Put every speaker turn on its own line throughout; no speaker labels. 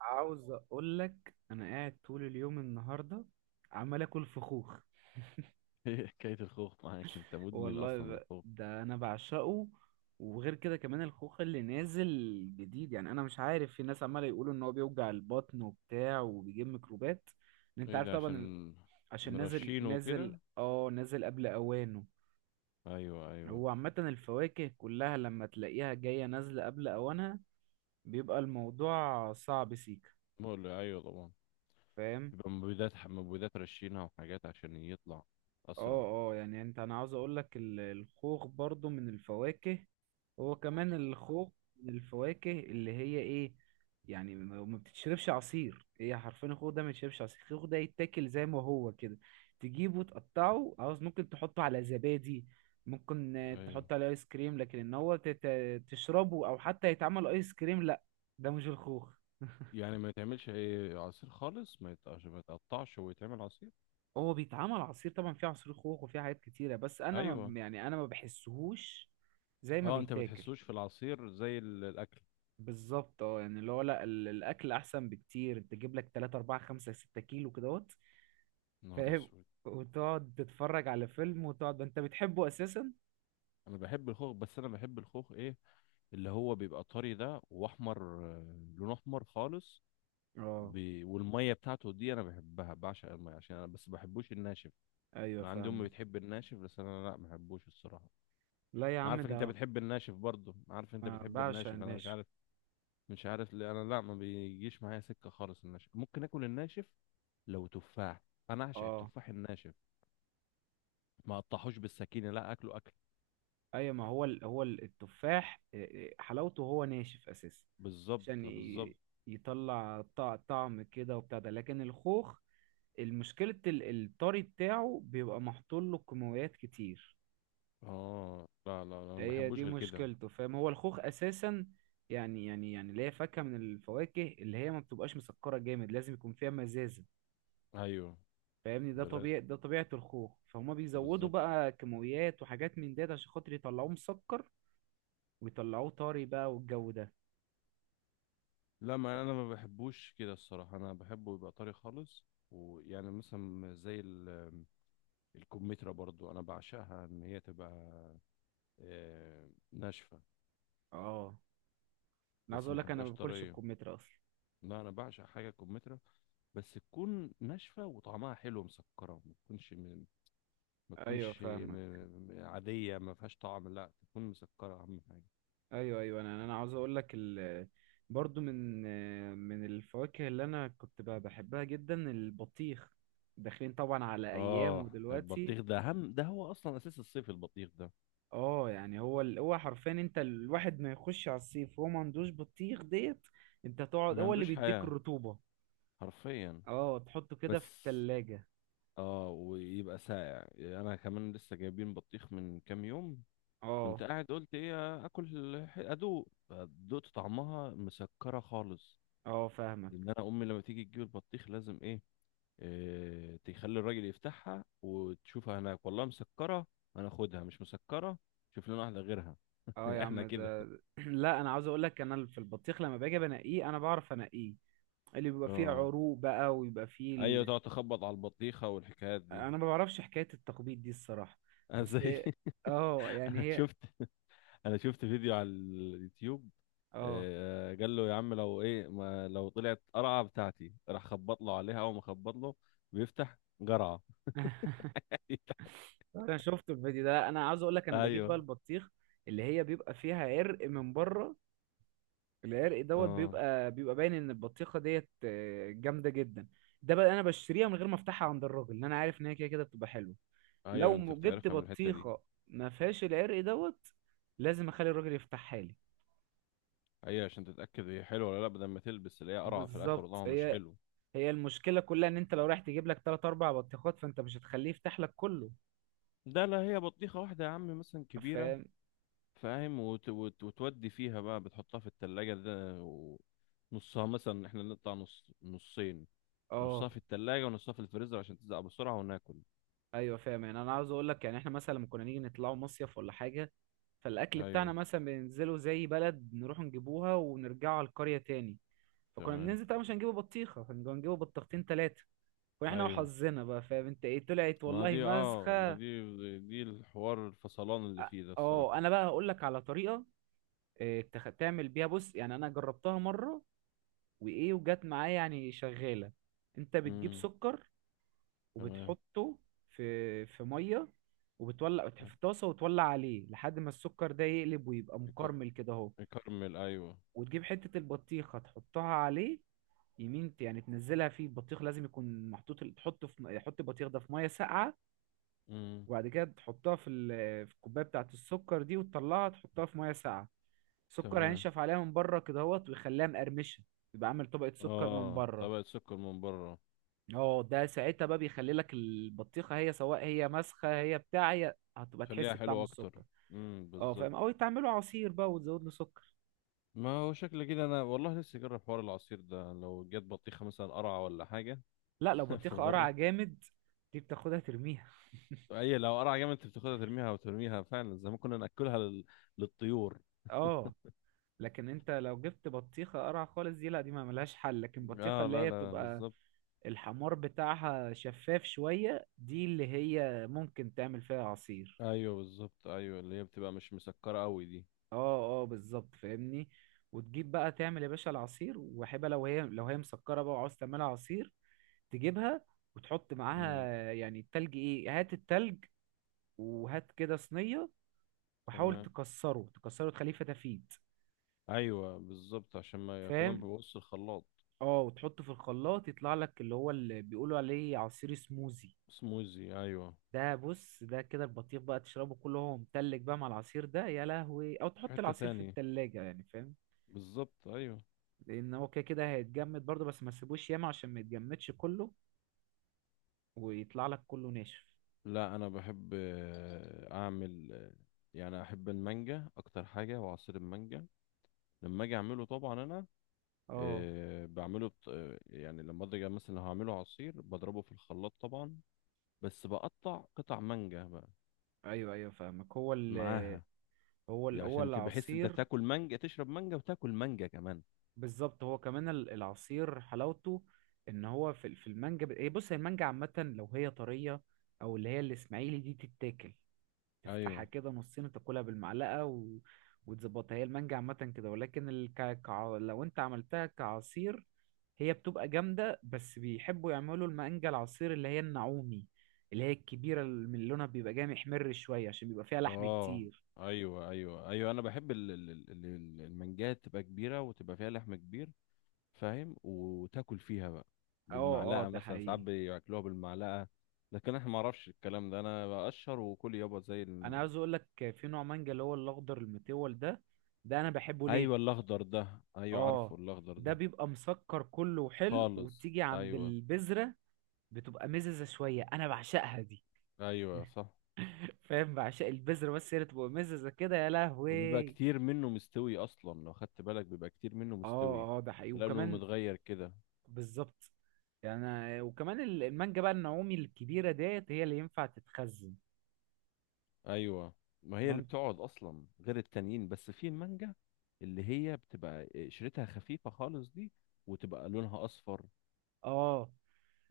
عاوز اقول لك انا قاعد طول اليوم النهارده، عمال اكل فخوخ.
ايه حكاية الخوخ معاك؟ انت مدمن
والله،
اصلا من الخوخ.
ده انا بعشقه. وغير كده كمان الخوخ اللي نازل جديد، يعني انا مش عارف، في ناس عماله يقولوا ان هو بيوجع البطن وبتاع وبيجيب ميكروبات، ان انت
ايه
عارف
ده؟
طبعا.
عشان
عشان
مرشينه وكده؟
نازل قبل اوانه.
ايوه، ايوه.
هو عامه الفواكه كلها لما تلاقيها جايه نازله قبل اوانها، بيبقى الموضوع صعب سيكا،
مقل ايوه طبعا.
فاهم؟
يبقى مبيدات مبيدات رشينها وحاجات عشان يطلع اسرع.
اه اه، يعني انا عاوز اقول لك الخوخ برضو من الفواكه، هو كمان الخوخ من الفواكه اللي هي ايه، يعني ما بتتشربش عصير، هي حرفيا الخوخ ده ما يتشربش عصير. الخوخ ده يتاكل زي ما هو كده، تجيبه تقطعه، عاوز، ممكن تحطه على زبادي، ممكن
ايوه،
تحطه على ايس كريم، لكن ان هو تشربه، او حتى يتعمل ايس كريم، لا. ده مش الخوخ.
يعني ما يتعملش اي عصير خالص، ما يت- عشان ما يتقطعش ويتعمل عصير.
هو بيتعمل عصير طبعا، فيه عصير خوخ وفيه حاجات كتيرة، بس انا
ايوه.
ما يعني انا ما بحسهوش زي ما
اه، انت ما
بيتاكل،
بتحسوش في العصير زي الاكل.
بالظبط. اه، يعني اللي هو لا، الاكل احسن بكتير، تجيب لك 3 4 5 6 كيلو كدهوت،
نهار
فاهم،
اسود.
وتقعد تتفرج على فيلم، وتقعد انت بتحبه اساسا.
انا بحب الخوخ، بس انا بحب الخوخ ايه؟ اللي هو بيبقى طري ده واحمر، لون احمر خالص.
اه،
والميه بتاعته دي انا بحبها، بعشق الميه، عشان انا بس بحبوش الناشف.
ايوه،
انا عندي امي
فاهمك.
بتحب الناشف، بس انا لا، ما بحبوش الصراحه.
لا يا
انا
عم،
عارفك انت
ده
بتحب الناشف برضه، انا عارف انت
ما
بتحب
بعشق
الناشف، انا مش
الناشف.
عارف. مش عارف ليه، انا لا، ما بيجيش معايا سكه خالص الناشف. ممكن اكل الناشف لو تفاح. انا اعشق
اه،
التفاح الناشف، ما اقطعوش بالسكينه، لا اكله اكل.
ايوه، ما هو التفاح، حلاوته هو ناشف اساسا،
بالظبط،
عشان
بالظبط.
يطلع طعم كده وبتاع ده، لكن الخوخ المشكلة الطري بتاعه بيبقى محطول له كيماويات كتير،
اه، لا لا لا، انا ما
هي
بحبوش
دي
غير كده.
مشكلته، فاهم؟ هو الخوخ اساسا يعني، اللي هي فاكهة من الفواكه اللي هي ما بتبقاش مسكرة جامد، لازم يكون فيها مزازة،
ايوه.
فاهمني؟ ده
دراسه.
طبيعي، ده طبيعة الخوخ، فهما بيزودوا
بالظبط.
بقى كيماويات وحاجات من ديت عشان خاطر يطلعوه مسكر، ويطلعوه طري بقى والجو ده.
لا، ما انا ما بحبوش كده الصراحه، انا بحبه يبقى طري خالص. ويعني مثلا زي الكمثرى، برضو انا بعشقها ان هي تبقى ناشفه.
اه، انا عاوز
بس ما
اقول لك انا ما
بحبهاش
باكلش
طريه.
الكمثرى اصلا.
لا انا بعشق حاجه كمثرى، بس تكون ناشفه وطعمها حلو مسكره، ما تكونش م- ما
ايوه،
تكونش م-
فاهمك.
م- عاديه، ما فيهاش طعم، لا تكون مسكره اهم حاجه.
ايوه، ايوه، انا عاوز اقول لك، برضو من الفواكه اللي انا كنت بحبها جدا، البطيخ. داخلين طبعا على ايامه
اه
دلوقتي.
البطيخ ده اهم، ده هو اصلا اساس الصيف البطيخ ده.
اه، يعني هو حرفيا انت، الواحد ما يخش على الصيف وهو ما عندوش بطيخ ديت، انت تقعد،
ما
هو اللي
عندوش
بيديك
حياه
الرطوبة.
حرفيا.
اه، تحطه كده في
بس.
التلاجة.
اه ويبقى ساقع. يعني انا كمان لسه جايبين بطيخ من كام يوم، كنت
اه،
قاعد قلت ايه، اكل، ادوق، فدقت طعمها مسكره خالص.
اه، فاهمك.
ان انا امي لما تيجي تجيب البطيخ لازم ايه، إيه، تخلي الراجل يفتحها وتشوفها هناك، والله مسكره، انا اخدها، مش مسكره، شوف لنا واحده غيرها.
اه يا عم
احنا كده.
ده لا، انا عاوز اقول لك انا في البطيخ لما باجي بنقيه انا بعرف انقيه، اللي بيبقى فيه
اه.
عروق بقى، ويبقى فيه
ايوه، تقعد تخبط على البطيخه والحكايات دي.
انا ما بعرفش حكاية التخبيط دي الصراحة،
أنا زي
بس اه، يعني
انا
هي.
شفت انا شفت فيديو على اليوتيوب،
اه،
قال له يا عم لو ايه، ما لو طلعت قرعه بتاعتي، راح خبط له عليها، اول ما خبط له بيفتح قرعه.
انا شفت الفيديو ده. انا عاوز اقول لك انا بجيب
ايوه.
بقى البطيخ اللي هي بيبقى فيها عرق من بره، العرق دوت
اه،
بيبقى، باين ان البطيخه ديت جامده جدا. ده بقى انا بشتريها من غير ما افتحها عند الراجل، لان انا عارف ان هي كده كده بتبقى حلوه.
ايوه،
لو
انت
جبت
بتعرفها من الحته دي.
بطيخه ما فيهاش العرق دوت، لازم اخلي الراجل يفتحها لي.
ايوه عشان تتاكد هي حلوه ولا لا، بدل ما تلبس اللي هي قرعه في الاخر
بالظبط،
والله مش حلو.
هي المشكلة كلها ان انت لو رايح تجيب لك تلات اربع بطيخات، فانت مش هتخليه يفتح لك كله،
ده لا، هي بطيخه واحده يا عم، مثلا كبيره،
فاهم؟
فاهم، وتودي فيها بقى، بتحطها في التلاجة ده و... نصها مثلا، احنا نقطع نص نصين،
اه،
نصها في التلاجة ونصها في الفريزر عشان تزق بسرعة وناكل.
ايوه، فاهم. يعني انا عاوز اقول لك، يعني احنا مثلا لما كنا نيجي نطلعوا مصيف ولا حاجة، فالاكل بتاعنا
ايوه،
مثلا بننزله زي بلد، نروح نجيبوها ونرجعوا على القرية تاني، فكنا
تمام.
بننزل طبعا مش هنجيبه بطيخة، كنا هنجيبه بطيختين تلاتة، واحنا
ايوه،
وحظنا بقى، فاهم انت ايه، طلعت
ما
والله
دي اه ما
مسخة.
دي دي الحوار الفصلان اللي فيه ده الصراحة.
اه، انا بقى هقول لك على طريقة، تعمل بيها، بص، يعني انا جربتها مرة، وايه، وجت معايا يعني، شغاله. انت بتجيب
امم
سكر
تمام.
وبتحطه في ميه، وبتولع، في طاسه، وتولع عليه لحد ما السكر ده يقلب ويبقى
يك-
مكرمل كده اهو،
يكرمل، ايوه.
وتجيب حته البطيخه تحطها عليه، يعني تنزلها فيه، البطيخ لازم يكون محطوط، تحطه في حط البطيخ ده في ميه ساقعه،
امم
وبعد كده تحطها في في الكوبايه بتاعه السكر دي، وتطلعها تحطها في ميه ساقعه، السكر
تمام.
هينشف عليها من بره كده اهوت، ويخليها مقرمشه، يبقى عامل طبقه سكر من
اه،
بره.
طبقة سكر من بره.
اه، ده ساعتها بقى بيخلي لك البطيخه هي، سواء هي مسخه هي بتاع، هي هتبقى
خليها
تحس بطعم
حلوة اكتر.
السكر. اه، فاهم،
بالظبط.
او تعمله عصير بقى وتزود له سكر.
ما هو شكل كده، انا والله لسه جرب حوار العصير ده لو جت بطيخة مثلا قرعة ولا حاجة.
لا، لو
في
بطيخه
مرة.
قرعه جامد، دي بتاخدها ترميها.
اي لو قرعة جامد انت بتاخدها ترميها، وترميها فعلا زي ما كنا ناكلها للطيور.
اه، لكن انت لو جبت بطيخه قرعه خالص، دي لا، دي ما ملهاش حل، لكن بطيخه
اه
اللي
لا
هي
لا،
بتبقى
بالظبط.
الحمار بتاعها شفاف شويه، دي اللي هي ممكن تعمل فيها عصير.
ايوه بالظبط، ايوه اللي هي بتبقى مش مسكره قوي دي.
اه، اه، بالظبط، فاهمني. وتجيب بقى تعمل يا باشا العصير وحبه، لو هي، مسكره بقى وعاوز تعملها عصير، تجيبها وتحط معاها
امم
يعني التلج، ايه، هات التلج، وهات كده صينية، وحاول
تمام.
تكسره تخليه فتافيت،
ايوه بالظبط، عشان ما كمان
فاهم.
ببص الخلاط.
اه، وتحطه في الخلاط يطلع لك اللي هو اللي بيقولوا عليه عصير سموزي،
سموزي، ايوه.
ده بص ده كده البطيخ بقى تشربه كله، هو متلج بقى مع العصير ده، يا لهوي، او
في
تحط
حته
العصير في
تانية.
التلاجة يعني، فاهم،
بالظبط، ايوه.
لان هو كده كده هيتجمد برضه، بس ما تسيبوش ياما عشان ما يتجمدش كله ويطلع لك كله ناشف.
لا انا بحب اعمل يعني احب المانجا اكتر حاجه، وعصير المانجا لما اجي اعمله طبعا انا،
اه،
بعمله بط... آه، يعني لما اجي مثلا لو هعمله عصير بضربه في الخلاط طبعا، بس بقطع قطع مانجا بقى
ايوه، ايوه، فاهمك.
معاها، دي
هو
عشان تبقى حس انت
العصير
تاكل مانجا، تشرب مانجا وتاكل مانجا كمان.
بالظبط. هو كمان العصير حلاوته ان هو في في المانجا، ب- إيه، بص، هي المانجا عامه لو هي طريه، او اللي هي الاسماعيلي دي، تتاكل تفتحها
ايوه.
كده نصين وتاكلها بالمعلقه، وتظبطها. هي المانجا عامه كده، ولكن لو انت عملتها كعصير، هي بتبقى جامده، بس بيحبوا يعملوا المانجا العصير اللي هي النعومي، اللي هي الكبيره اللي من لونها بيبقى جامح محمر شويه، عشان بيبقى فيها لحم
اه
كتير.
ايوه ايوه ايوه، انا بحب المانجات تبقى كبيره وتبقى فيها لحم كبير، فاهم، وتاكل فيها بقى
اه، اه،
بالمعلقه،
ده
مثلا ساعات
حقيقي.
بياكلوها بالمعلقه. لكن احنا ما اعرفش الكلام ده، انا بقشر وكل يابا زي
انا عاوز اقول لك في نوع مانجا اللي هو الاخضر المتول ده، ده انا بحبه ليه،
ايوه الاخضر ده، ايوه
اه،
عارفه الاخضر
ده
ده
بيبقى مسكر كله وحلو،
خالص.
وتيجي عند
ايوه،
البذرة بتبقى مززة شوية، انا بعشقها دي.
ايوه صح،
فاهم، بعشق البذرة، بس هي اللي تبقى مززة كده، يا
وبيبقى
لهوي.
كتير منه مستوي اصلا، لو خدت بالك بيبقى كتير منه مستوي،
اه، اه، ده حقيقي
لانه
وكمان،
متغير كده.
بالظبط. يعني وكمان المانجا بقى النعومي الكبيرة ديت هي اللي ينفع تتخزن.
ايوه، ما هي اللي
مم-
بتقعد اصلا غير التانيين، بس في المانجا اللي هي بتبقى قشرتها خفيفه خالص دي، وتبقى لونها اصفر،
اه،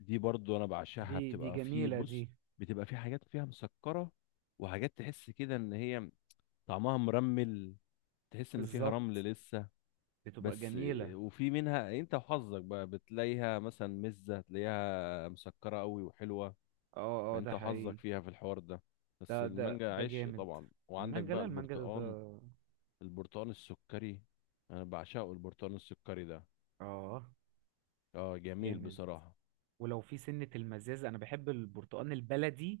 دي برضو انا بعشقها،
دي
بتبقى في،
جميلة دي،
بص، بتبقى في حاجات فيها مسكره، وحاجات تحس كده ان هي طعمها مرمل، تحس ان فيها رمل
بالظبط،
لسه.
بتبقى
بس،
جميلة.
وفي منها انت وحظك بقى، بتلاقيها مثلا مزه، تلاقيها مسكره قوي وحلوه،
اه، اه،
فانت
ده
وحظك
حقيقي.
فيها في الحوار ده. بس المانجا
ده
عشق
جامد،
طبعا، وعندك
المانجا،
بقى
لا، المانجا ده ده.
البرتقال، البرتقال السكري، انا بعشقه البرتقال السكري ده.
اه،
اه جميل
جامد.
بصراحة.
ولو في سنة المزازة أنا بحب البرتقال البلدي،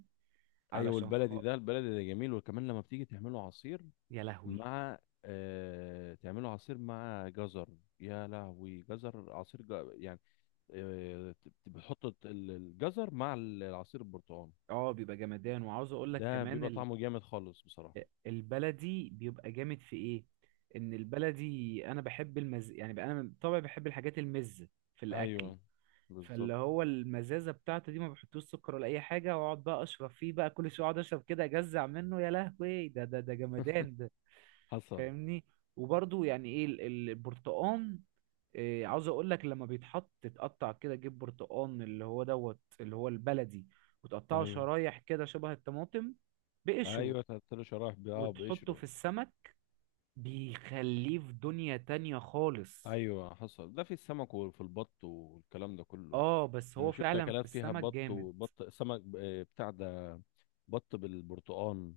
ايوه
علشان
البلدي ده، البلدي ده جميل، وكمان لما بتيجي تعمله عصير،
يا لهوي،
مع تعمله عصير مع جزر، يا لهوي، جزر عصير يعني، آه بتحط الجزر مع العصير البرتقال،
اه، بيبقى جمدان. وعاوز أقول لك
ده
كمان،
بيبقى طعمه جامد خالص بصراحة.
البلدي بيبقى جامد في إيه، إن البلدي أنا بحب المز يعني بقى، أنا طبعا بحب الحاجات المزة في الأكل،
ايوه بالظبط،
فاللي هو المزازة بتاعته دي ما بحطوش سكر ولا أي حاجة، وأقعد بقى أشرب فيه بقى كل شوية، أقعد أشرب كده أجزع منه، يا لهوي، ده جمدان ده.
حصل.
فاهمني. وبرضو، يعني ايه البرتقان، إيه، عاوز اقول لك لما بيتحط تتقطع كده، جيب برتقان اللي هو دوت، اللي هو البلدي، وتقطعه
ايوه،
شرايح كده شبه الطماطم بقشره،
ايوه، تلات شرايح
وتحطه
بقشره.
في السمك، بيخليه في دنيا تانية خالص.
ايوه حصل، ده في السمك وفي البط والكلام ده كله.
اه، بس
انا
هو
شفت
فعلا في
اكلات فيها
السمك
بط،
جامد،
وبط سمك، بتاع ده، بط بالبرتقال.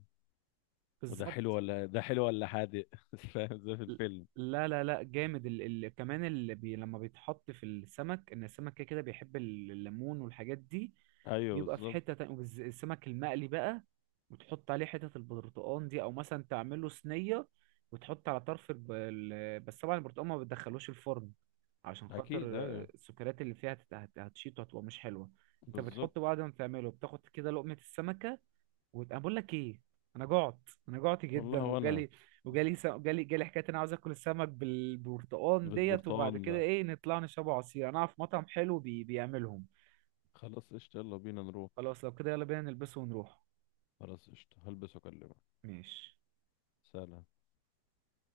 وده
بالظبط.
حلو ولا ده حلو ولا حادق، فاهم؟ زي في الفيلم.
لا، لا، لا، جامد. كمان اللي لما بيتحط في السمك، ان السمك كده كده بيحب الليمون والحاجات دي،
ايوه
بيبقى في
بالظبط.
حتة تانية. والسمك المقلي بقى، وتحط عليه حتة البرتقان دي، او مثلا تعمله صينية وتحط على طرف بس طبعا البرتقان ما بتدخلوش الفرن، عشان خاطر
اكيد، ايوه
السكريات اللي فيها هتشيط وهتبقى مش حلوة. انت
بالظبط.
بتحط بعد ما تعمله بتاخد كده لقمة السمكة، وانا بقول لك ايه، انا جعت
والله
جدا،
وانا.
وجالي، وجالي س... جالي جالي حكايه إن انا عاوز اكل السمك بالبرتقال ديت،
بالبرتقال
وبعد كده
ده،
ايه، نطلع نشرب عصير، انا اعرف مطعم حلو بيعملهم.
خلاص قشطة، يلا بينا نروح.
خلاص، لو كده يلا بينا نلبسه ونروح.
خلاص قشطة، هلبس واكلمك.
ماشي.
سلام.